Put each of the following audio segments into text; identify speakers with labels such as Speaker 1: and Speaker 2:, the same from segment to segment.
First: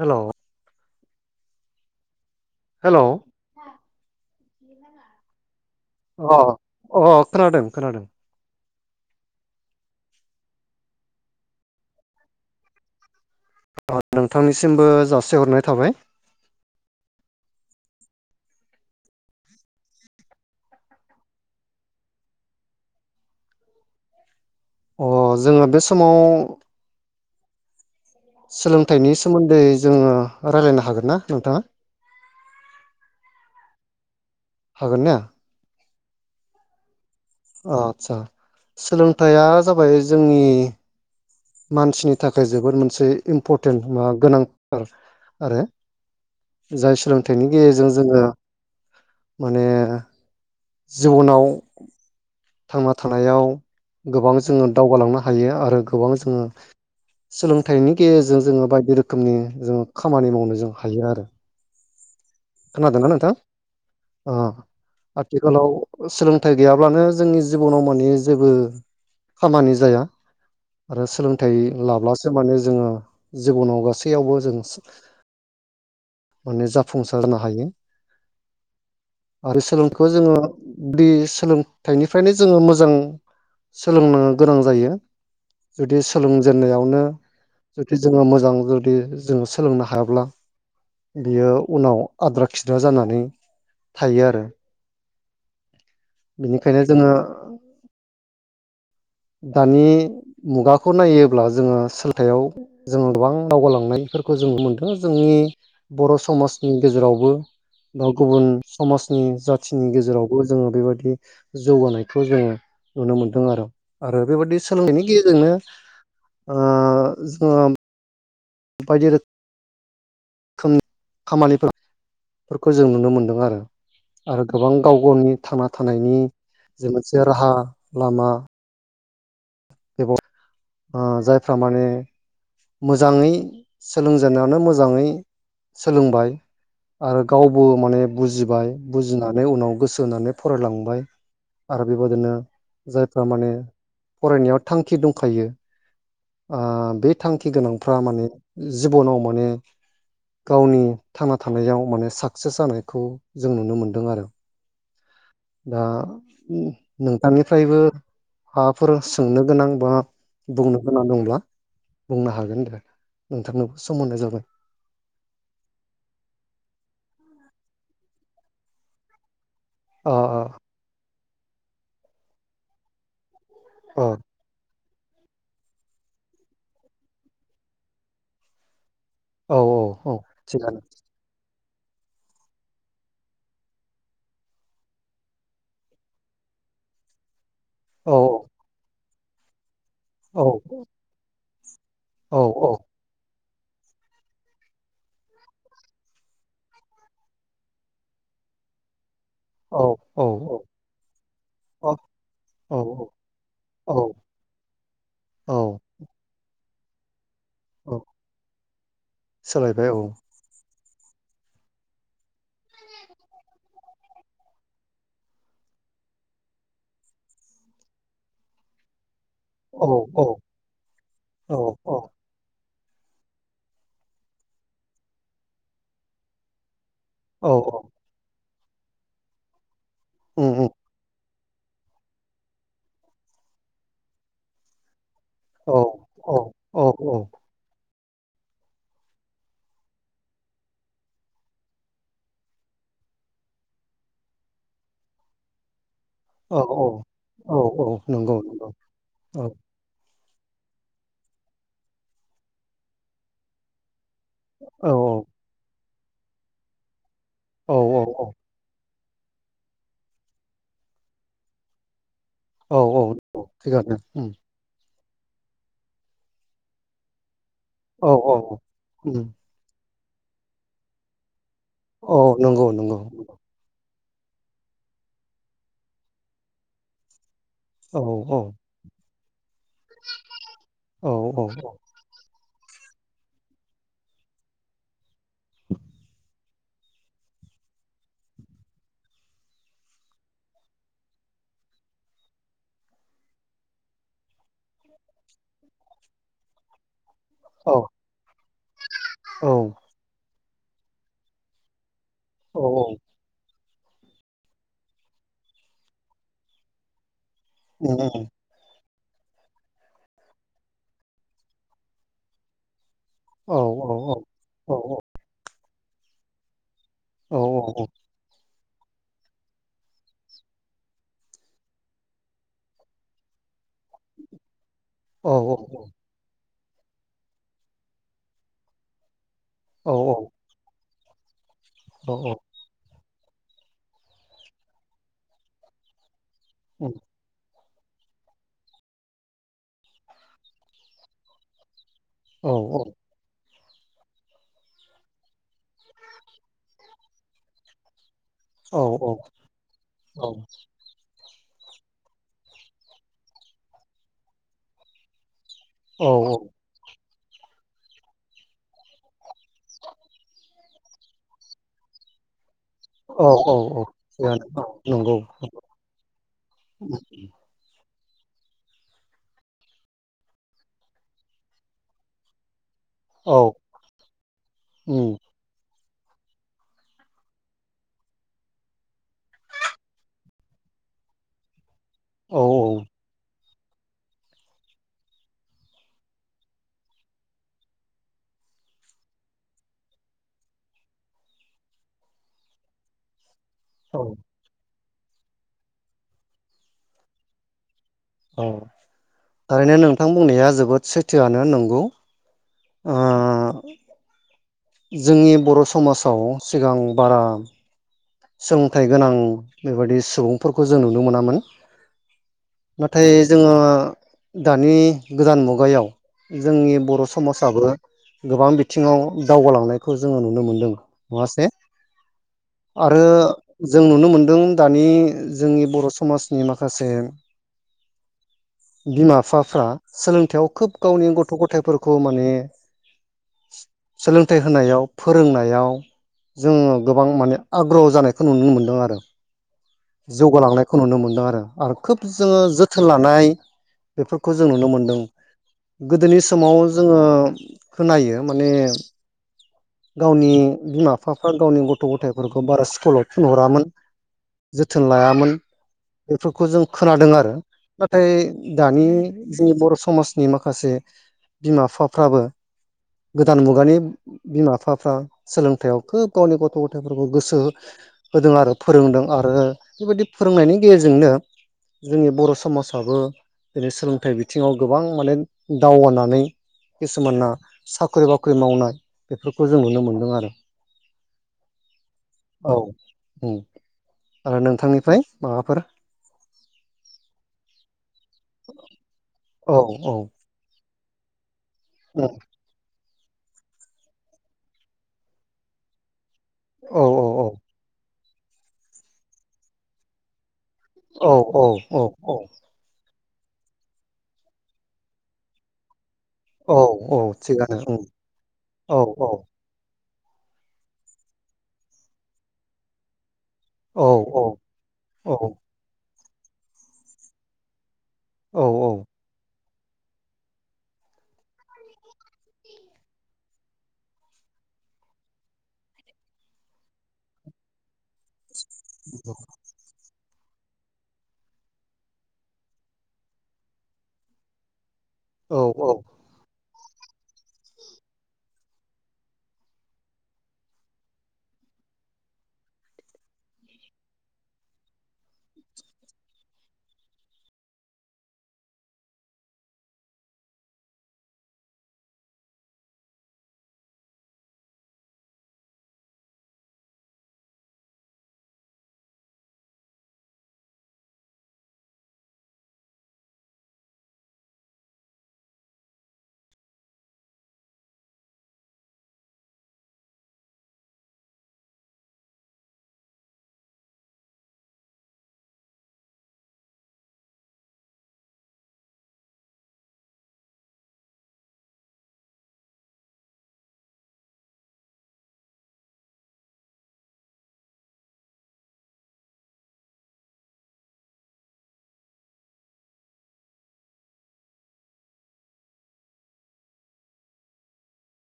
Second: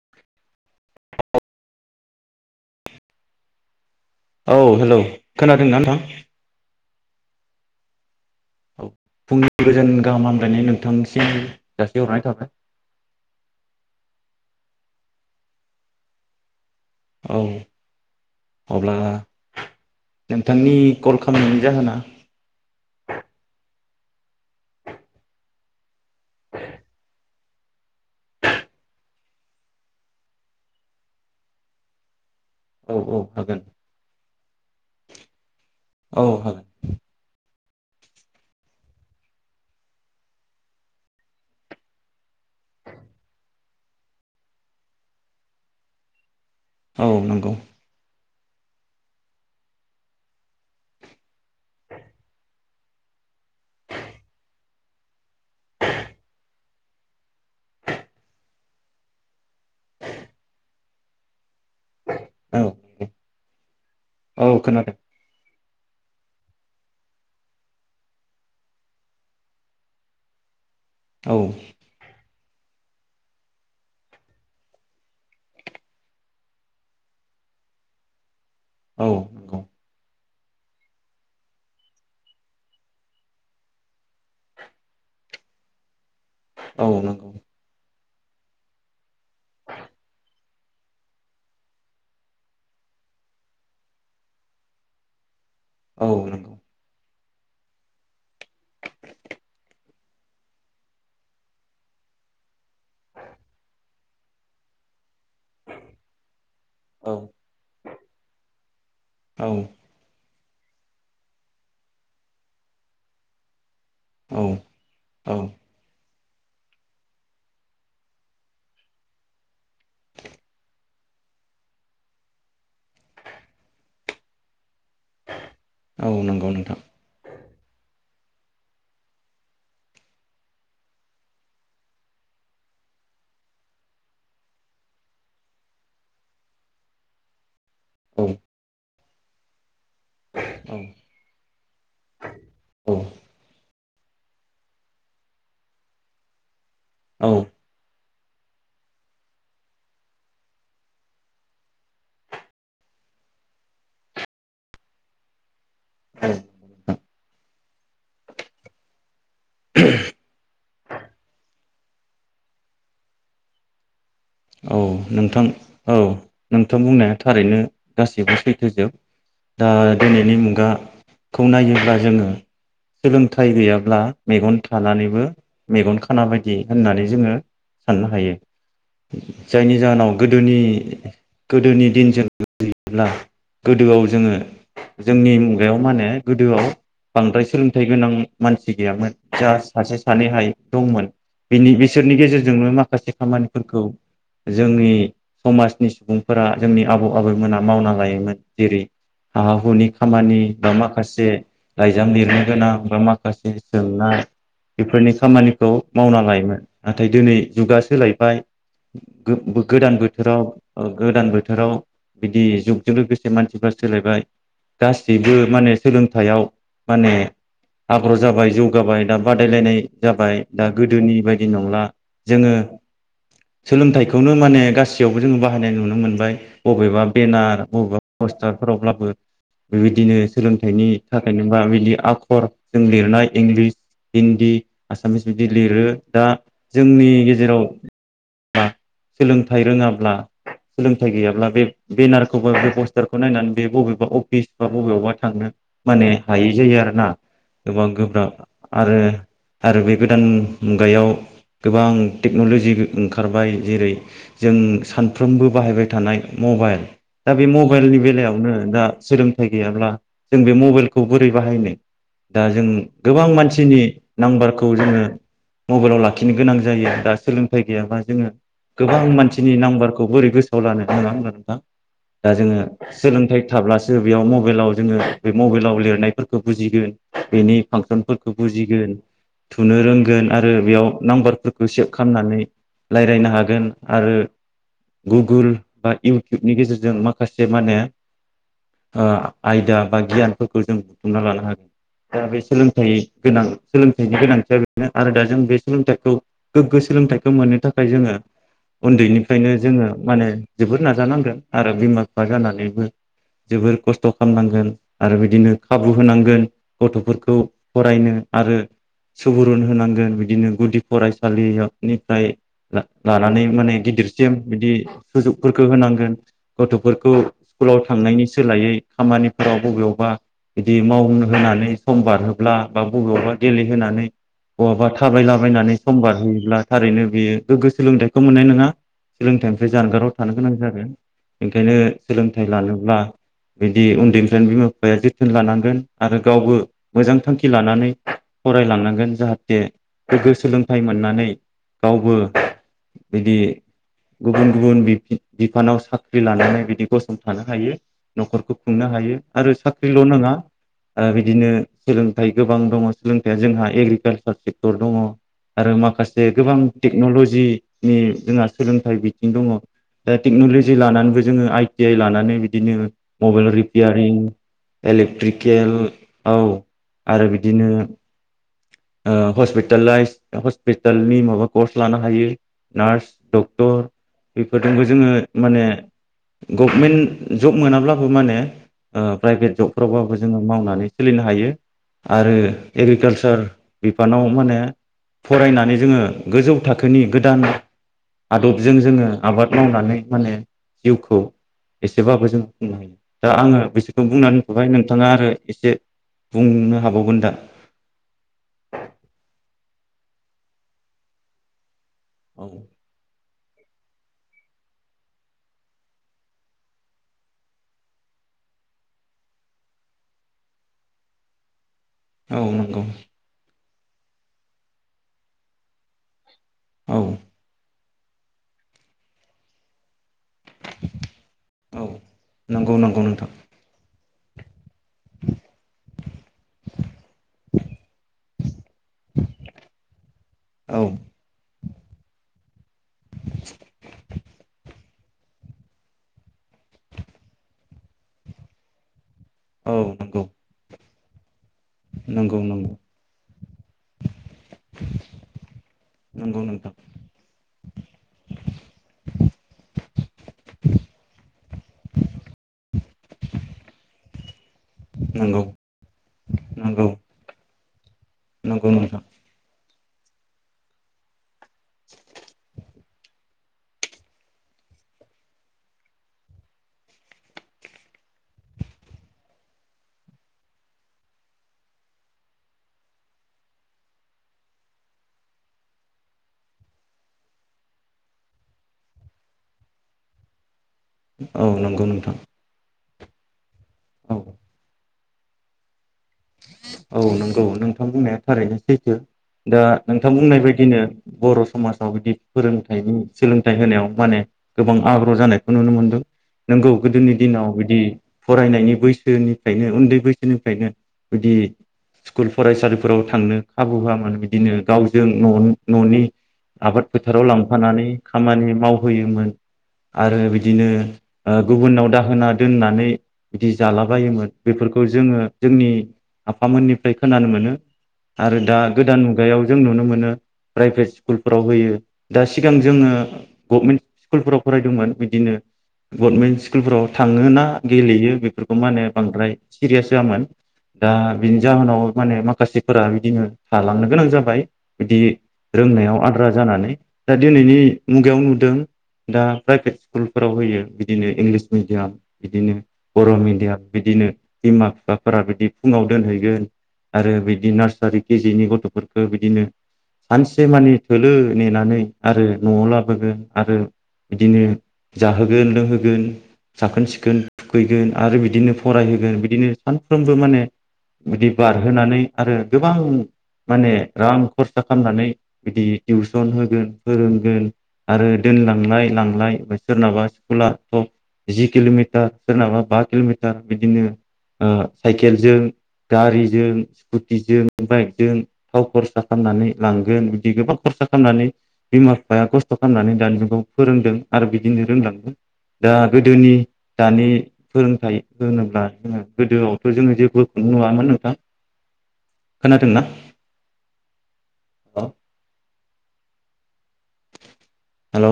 Speaker 1: Hello hello
Speaker 2: औ hello खोनादों ना
Speaker 1: अ अ खोनादों खोनादों
Speaker 2: औ फुंनि गोजोन गाहाम हामलायनाय नोंथांसिम जासिहरनाय थाबाय।
Speaker 1: ओ नोंथांनिसिमबो जासिहरनाय थाबाय।
Speaker 2: औ अब्ला नोंथांनि कल खालामनायनि जाहोना
Speaker 1: अ जोङो बे समाव सोलोंथाइनि सोमोन्दै जोङो रायलायनो हागोन ना नोंथाङा?
Speaker 2: औ औ होगोन।
Speaker 1: हागोन नन
Speaker 2: औ हागोन
Speaker 1: आदसा सोलोंथाइया जाबाय जोंनि मानसिनि थाखाय जोबोद मोनसे इम्परटेन्ट मा गोनांथार आरो। जाय
Speaker 2: औ
Speaker 1: सोलोंथाइनि
Speaker 2: नंगौ
Speaker 1: गेजेरजों जोङो माने जिबनाव थांना थानायाव गोबां जोङो दावगालांनो हायो आरो गोबां जोङो सोलोंथाइनि गेजेरजों जोङो बायदि रोखोमनि जोङो खामानि मावनो जों हायो आरो।
Speaker 2: [inaudible]
Speaker 1: खोनादोंमोन नोंथां अ
Speaker 2: औ खोनादों
Speaker 1: आथिखालाव सोलोंथाइ गैयाब्लानो जोंनि जिबनाव माने जेबो खामानि जाया। आरो
Speaker 2: औ
Speaker 1: सोलोंथाइ लाब्ला सो माने जोङो जिबनाव गासैयावबो जों माने जाफुंसार खालामनो हायो।
Speaker 2: औ
Speaker 1: आरो
Speaker 2: नंगौ
Speaker 1: सोलोंखौ जोङो बे सोलोंथाइनिफ्रायनो जोङो मोजां सोलोंनो गोनां जायो जुदि
Speaker 2: औ
Speaker 1: सोलोंजेननायावनो
Speaker 2: नंगौ
Speaker 1: जोङो मोजां जुदि जोङो सोलोंनो हायाब्ला बियो उनाव आद्रा खिद्रा जानानै थायो आरो
Speaker 2: औ नंगौ
Speaker 1: बेनिखायनो जोङो औ दानि मुगाखौ नायोब्ला जोङो सोलथायाव जोङो गोबां दावगालांनायफोरखौ जोङो मोनदों जोंनि बर' समाजनि
Speaker 2: औ
Speaker 1: गेजेरावबो बा गुबुन समाजनि
Speaker 2: औ
Speaker 1: जाथिनि गेजेराव बो जोङो बेबायाददि जौगानायखौ जोङो नुनो मोनदों आरो आरो
Speaker 2: औ
Speaker 1: बेबादि सोलोंनायनि
Speaker 2: औ
Speaker 1: गेजेरजोंनो ओ [unintelligible] [unintelligible] खामानिफोर खौ जों नुनो मोनदों आरो आरो गोबां गाव गावनि थांना
Speaker 2: औ
Speaker 1: थानायनि
Speaker 2: नंगौ नोंथां
Speaker 1: जे मोनसे राहा लामा [unintelligible] ओ जायफ्रा माने मोजाङै सोलोंजेननायावनो मोजाङै सोलोंबाय आरो गाव बो माने
Speaker 2: औ
Speaker 1: बुजिबाय बुजिनानै उनाव गोसो होनानै
Speaker 2: औ
Speaker 1: फरायलांबाय आरो बेबादिनो
Speaker 2: औ
Speaker 1: जायफ्रा माने फरायनायाव थांखि दंखायो
Speaker 2: औ
Speaker 1: थांखि गोनांफ्रा माने जिबनाव माने गावनि थांना थानायाव माने साक्सेस जानायखौ जों नुनो मोनदों आरो दा नोंथांनिफ्रायबो हाफोर सोंनो गोनां बा बुंनो गोनां दंब्ला बुंनो हागोन दे नोंथांनोबो सम होनाय जाबाय
Speaker 2: औ नोंथां औ नोंथां बुंनाया थारैनो गासैबो सैथोजोब दा
Speaker 1: अ
Speaker 2: दिनैनि
Speaker 1: अ
Speaker 2: मुगा खौ नायोब्ला जोङो सोलों थाय गैयाब्ला
Speaker 1: अ
Speaker 2: मेगन थानानैबो मेगन खाना बायदि होननानै जोङो साननो हायो।
Speaker 1: औ
Speaker 2: जायनि जाहोनाव
Speaker 1: औ
Speaker 2: गोदोनि
Speaker 1: थिगानो
Speaker 2: गोदोनि दिन जों [unintelligible] गोदोआव जोङो जोंनि मुगायाव माने गोदोआव बांद्राय सोलों फिथाइ
Speaker 1: औ
Speaker 2: गोनां मानसि गैयामोन जास सासे
Speaker 1: औ
Speaker 2: सानैहाय दंमोन बिनि बिसोरनि
Speaker 1: औ औ
Speaker 2: गेजेरजोंनो माखासे खामानि फोरखौ जोंनि समाजनि सुबुंफोरा जोंनि आबौ आबैमोना मावना लायोमोन जेरै हा हुनि
Speaker 1: औ
Speaker 2: खामानि बा माखासे
Speaker 1: औ
Speaker 2: लाइजाम लिरनो गोनां बा
Speaker 1: औ
Speaker 2: माखासे
Speaker 1: औ
Speaker 2: सोंनाय बेफोरनि खामानिखौ
Speaker 1: औ
Speaker 2: मावना लायोमोन नाथाय दिनै जुगा
Speaker 1: औ
Speaker 2: सोलायबाय
Speaker 1: सोलायबाय
Speaker 2: गोदान
Speaker 1: औ
Speaker 2: बोथोराव गोदान बोथोराव बिदि जुगजों लोगोसे मानसिफ्रा सोलायबाय गासैबो माने सोलोंथाइयाव माने आग्रह जाबाय जौगाबाय दा बादायलायनाय
Speaker 1: औ औ
Speaker 2: जाबाय दा गोदोनि बायदि
Speaker 1: औ
Speaker 2: नंला जोङो सोलोंथाइखौनो माने गासैयावबो जोङो बाहायनाय नुनो मोनबाय बबेबा
Speaker 1: औ
Speaker 2: बेेनार बबेबा बाजारफोरावब्लाबो बेबायदिनो
Speaker 1: उम उम
Speaker 2: सोलोंथाइनि थाखाय नङाबा बिदि आखरजों लिरनाय इंलिस हिन्दी आसामिस बिदि
Speaker 1: औ
Speaker 2: लिरो दा
Speaker 1: औ औ
Speaker 2: जोंनि गेजेराव सोलोंथाइ रोङाब्ला सोलोंथाइ गैयाब्ला बे बेनारखौ बा बे पस्टारखौ नायनानै बे बबेबा अफिस बा बबेयावबा थांनो माने हायै
Speaker 1: औ
Speaker 2: जायो आरोना
Speaker 1: औ औ
Speaker 2: गोबां
Speaker 1: नंगौ
Speaker 2: गोब्राब
Speaker 1: नंगौ
Speaker 2: आरो
Speaker 1: औ
Speaker 2: आरो बे गोदान मुगायाव गोबां टेक्न'ल'जि ओंखारबाय जेरै जों
Speaker 1: औ
Speaker 2: सानफ्रोमबो बाहायबाय थानाय मबाइल दा बे
Speaker 1: औ
Speaker 2: मबाइलनि बेलायावनो दा सोलोंथाइ गैयाब्ला जों बे मबाइलखौ बोरै बाहायनो दा जों
Speaker 1: औ औ
Speaker 2: गोबां
Speaker 1: औ
Speaker 2: मानसिनि
Speaker 1: थिगानो उम
Speaker 2: नाम्बारखौ जोङो मबाइलाव लाखिनो गोनां जायो दा सोलों उफाय गैयाबा
Speaker 1: औ
Speaker 2: जोङो
Speaker 1: औ
Speaker 2: गोबां
Speaker 1: उम
Speaker 2: मानसिनि नाम्बार बोरै गोसोआव लानो नाङा होना नोंथां
Speaker 1: औ
Speaker 2: दा जोङो
Speaker 1: नंगौ नंगौ
Speaker 2: सोलोंथाइ थाब्लासो बेयाव मबाइलाव जोङो बे मबाइलाव लिरनायफोरखौ बुजिगोन बेनि
Speaker 1: औ
Speaker 2: फांसनफोरखौ बुजिगोन थुनो रोंगोन आरो बेयाव
Speaker 1: औ औ
Speaker 2: नाम्बारफोरखौ सेभ खालामनानै रायज्लायनो हागोन आरो गुगोल बा इउटुबनि गेजेरजों माखासे माने अ आयदा बा गियानफोरखौ जों बुथुमना लानो हागोन दा बे सोलोंथाइ गोनां सोलोंथाइनि गोनांथिया बेनो आरो दा जों बे सोलोंथाइखौ गोग्गो सोलोंथाइ मोननो
Speaker 1: औ
Speaker 2: थाखाय जोङो उन्दैनिफ्रायनो
Speaker 1: औ
Speaker 2: जोङो मानो जोबोर नाजानांगोन आरो बिमा माबा जानानैबो जोबोर खस्थ' खालामनांगोन आरो बिदिनो खाबु होनांगोन गथ'फोरखौ
Speaker 1: उम उम
Speaker 2: फरायनो आरो सुबुरुन होनांगोन बिदिनो गुदि फरायसालियाव निफ्राय लानानै
Speaker 1: औ
Speaker 2: माने
Speaker 1: औ
Speaker 2: गिदिरसिम बिदि सुजुग फोरखो होनांगोन गथ' फोरखौ स्कुलाव
Speaker 1: औ
Speaker 2: थांनायनि सोलायै। खामानिफोराव बबेयावबा बिदि मावनो होनानै समबार होब्ला बा बबेयावबा देलि होनानै बहाबा
Speaker 1: औ
Speaker 2: थाबायलाबायनानै
Speaker 1: औ
Speaker 2: समबारहोयोब्ला थारैनो बेयो गोग्गो सोलोंथाइखौ मोननाय नङा। सोलोंथाइनिफ्राय
Speaker 1: औ
Speaker 2: जानगाराव थानो गोनां जागोन। ओंखायनो
Speaker 1: औ
Speaker 2: सोलोंथाइ लानोब्ला बिदि उन्दैनिफ्रायनो बिमा बिफाया जोथोन लानांगोन आरो गावबो मोजां थांखि लानानै फरायलांनांगोन जाहाथे गोग्गो सोलोंथाइ मोननानै गावबो
Speaker 1: औ
Speaker 2: बिदि गुबुन गुबुन बिफानाव साख्रि लानानै बिदि गसंथानो हायो। न'खरखौ
Speaker 1: औ
Speaker 2: खुंनो हायो आरो साख्रिल' नङा बिदि बिदिनो सोलोंथाइ गोबां दङ सोलोंथाइया जोंहा एग्रिकालसार सेक्टर दङ आरो
Speaker 1: औ
Speaker 2: माखासे गोबां तेक टेक्न'लजिनि जोंहा सोलोंथाइ बिथिं दङ दा टेक्न'लजि लानानैबो जोङो आइ टि आइ लानानै बिदिनो
Speaker 1: औ
Speaker 2: मबाइल
Speaker 1: औ औ
Speaker 2: रिपियारिं
Speaker 1: थिगानो औ नंगौ
Speaker 2: इलेक्ट्रिकेल औ आरो बिदिनो अ हस्पितलाइस हस्पिटालनि माबा कर्स लानो हायो। नार्स
Speaker 1: औ
Speaker 2: डक्टर बेफोरजोंबो जोङो
Speaker 1: उम
Speaker 2: माने गभमेन्ट जब मोनाब्लाबो मानो प्राइभेट जबफोरावबाबो जोङो मावनानै सोलिनो हायो आरो
Speaker 1: औ
Speaker 2: एग्रिकालसार बिफानाव माने फरायनानै जोङो गोजौ थाखोनि गोदान आदबजों जोङो आबाद मावनानै माने जिउखौ एसेबाबो जों खुंनो हायो। दा आङो बिसोरखौ
Speaker 1: औ
Speaker 2: बुंनानै हरबाय नों नोंथाङा आरो एसे बुंनो हाबावगोन दा?
Speaker 1: औ ओरैनो नोंथां बुंनाया जोबोद सैथोआनो नंगौ।
Speaker 2: औ
Speaker 1: ओ [unintelligible] जोंनि बर' समाजाव सिगां बारा सोंथाइ गोनां बेबायदि सुबुंफोरखौ जों नुनो मोनामोन
Speaker 2: औ नंगौ
Speaker 1: नाथाय जोङो दानि गोदान मुगायाव जोंनि
Speaker 2: औ
Speaker 1: बर' समाजाबो गोबां बिथिङाव दावगालांनायखौ जोङो नुनो मोनदों नङासे!
Speaker 2: औ नंगौ नंगौ
Speaker 1: आरो
Speaker 2: नोंथां
Speaker 1: जों नुनो मोन दों दानि जोंनि बर' समाजनि माखासे बिमा फिफाफ्रा सोलोंथायाव खोब
Speaker 2: औ
Speaker 1: गावनि गथ' गथायाइफोरखौ माने सोलोंथाइ होनायाव फोरोंनायाव जोङो गोबां माने आग्रह जानायखौ नुनो मोनदों आरो।
Speaker 2: औ नंगौ
Speaker 1: जौगालांनायखौ नुनो मोन दों आरो आरो खोब
Speaker 2: नंगौ
Speaker 1: जोङो
Speaker 2: नंगौ
Speaker 1: जोथोन लानाय बेथ' खौ जों नुनो मोनदों। गोदोनि
Speaker 2: नंगौ
Speaker 1: समाव
Speaker 2: नोंथां
Speaker 1: जोङो खोनायो माने गावनि बिमा फिफाफ्रा गावनि गथ' गथायाइफोरखौ बारा स्कुलाव थिनहरामोन जोथोन लायामोन।
Speaker 2: नंगौ
Speaker 1: बेफोरखौ जों
Speaker 2: नंगौ
Speaker 1: खोनादों आरो नाथाय
Speaker 2: नंगौ
Speaker 1: दानि
Speaker 2: नोंथां
Speaker 1: जोंनि बर' समाजनि माखासे बिमा फिफाफ्राबो गोदान मुगानि बिमा फिफाफ्रा सोलोंथायाइयाव खोब गावनि गथ' गथायफोरखौ गोसो होदों आरो फोरोंदों आरो बेबायदि फोरोंनायनि गेजेरजोंनो जोंनि बर' समाजाबो दिनै सोलोंथाइ बिथिङाव गोबां माने दावगानानै खिसुमाना साख्रि बाख्रि मावनाय बेफोरखौ जों नुनो मोनदों आरो।
Speaker 2: औ नंगौ नोंथां
Speaker 1: औ
Speaker 2: औ
Speaker 1: आरो नोंथांनिफ्राय माबा फोर
Speaker 2: औ नंगौ नों थां बुंनाया थारैनो सैथो
Speaker 1: औ
Speaker 2: दा
Speaker 1: औ
Speaker 2: नोंथां बुंनाय बायदिनो बर' समाजाव
Speaker 1: औ
Speaker 2: बिदि फोरोंथाइनि सोलोंथाइ होनायाव माने गोबां आग्रह जानायखौ नुनो मोनदों नोंगौ
Speaker 1: औ औ
Speaker 2: गोदोनि दिनाव बिदि फरायनायनि बैसोनिफ्रायनो उन्दै बैसोनिफ्रायनो बिदि
Speaker 1: औ औ औ
Speaker 2: स्कुल फरायसालिफोर फोराव थांनो खाबु होयामोन बिदिनो गावजों न' न'नि
Speaker 1: औ
Speaker 2: आबाद
Speaker 1: औ
Speaker 2: फोथाराव
Speaker 1: थिगानो उम,
Speaker 2: लांफानानै खामानि
Speaker 1: औ औ
Speaker 2: मावहोयोमोन आरो बिदिनो ओ गुबुनाव दाहोना दोननानै बिदि
Speaker 1: औ औ
Speaker 2: जालाबायायोमोन बेफोरखौ
Speaker 1: औ
Speaker 2: जोङो जोंनि आफामोननिफ्राय खोनानो मोनो आरो दा
Speaker 1: औ
Speaker 2: गोदान मुगायाव जों नुनो मोनो प्राइभेट स्कुलफ्राव होयो दा सिगां जोङो गभमेन्ट स्कुलफोराव फरायदोंमोन बिदिनो गरमेन्ट स्कुलफ्राव थाङ ना गेलेयो बेख फोरखौ मा होनो बांद्राय सिरियास होआमोन दा बिनि जाहोनाव माने माखासेफोरा बिदिनो थालांनो गोनां जाबाय बिदि
Speaker 1: औ औ
Speaker 2: रोंनायाव आद्रा जानानै दा दिनैनि मुगायाव नुदों दा प्राइभेट स्कुलफोराव होयो बिदिनो इंलिस मिडियाम बिदिनो बर' मिडियाम बिदिनो बिमा फिफाफोरा बिदि फुङाव दोनहैगोन आरो बिदि नार्सारि केजिनि गथ'फोरखौ बिदिनो सानसे माने थोलो नेनानै आरो न'आव लाबोगोन आरो बिदिनो जाहोगोन लोंहोगोन साखोन सिखोन थुखैगोन आरो बिदिनो फरायहोगोन बिदिनो सानफ्रोमबो माने बिदि बारहोनानै आरो गोबां माने रां खरसा खालामनानै बिदि टिउसन होगोन फोरोंगोन आरो दोनलांलाय लांलाय सोरनाबा स्कुला थब जि किल'मिटार सोरनाबा बा किल'मिटार बिदिनो ओ साइकेलजों गारिजों स्कुटिजों बाइकजों थाव खरसा खालामनानै लांगोन बिदि गोबां खरसा खालामनानै बिमा बिफाया खस्थ' खालामनानै दानि जुगाव फोरोंदों आरो बिदिनो रोंलांदों दा गोदोनि दानि फोरोंथाइ होनोब्ला जोङो गोदोआवथ' जोङो जेबो नुङामोन नोंथाङ खोनादोंना ओ हेल'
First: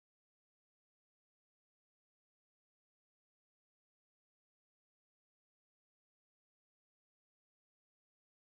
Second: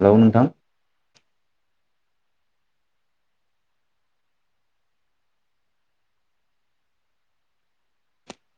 Speaker 2: हेलौ नोंथां?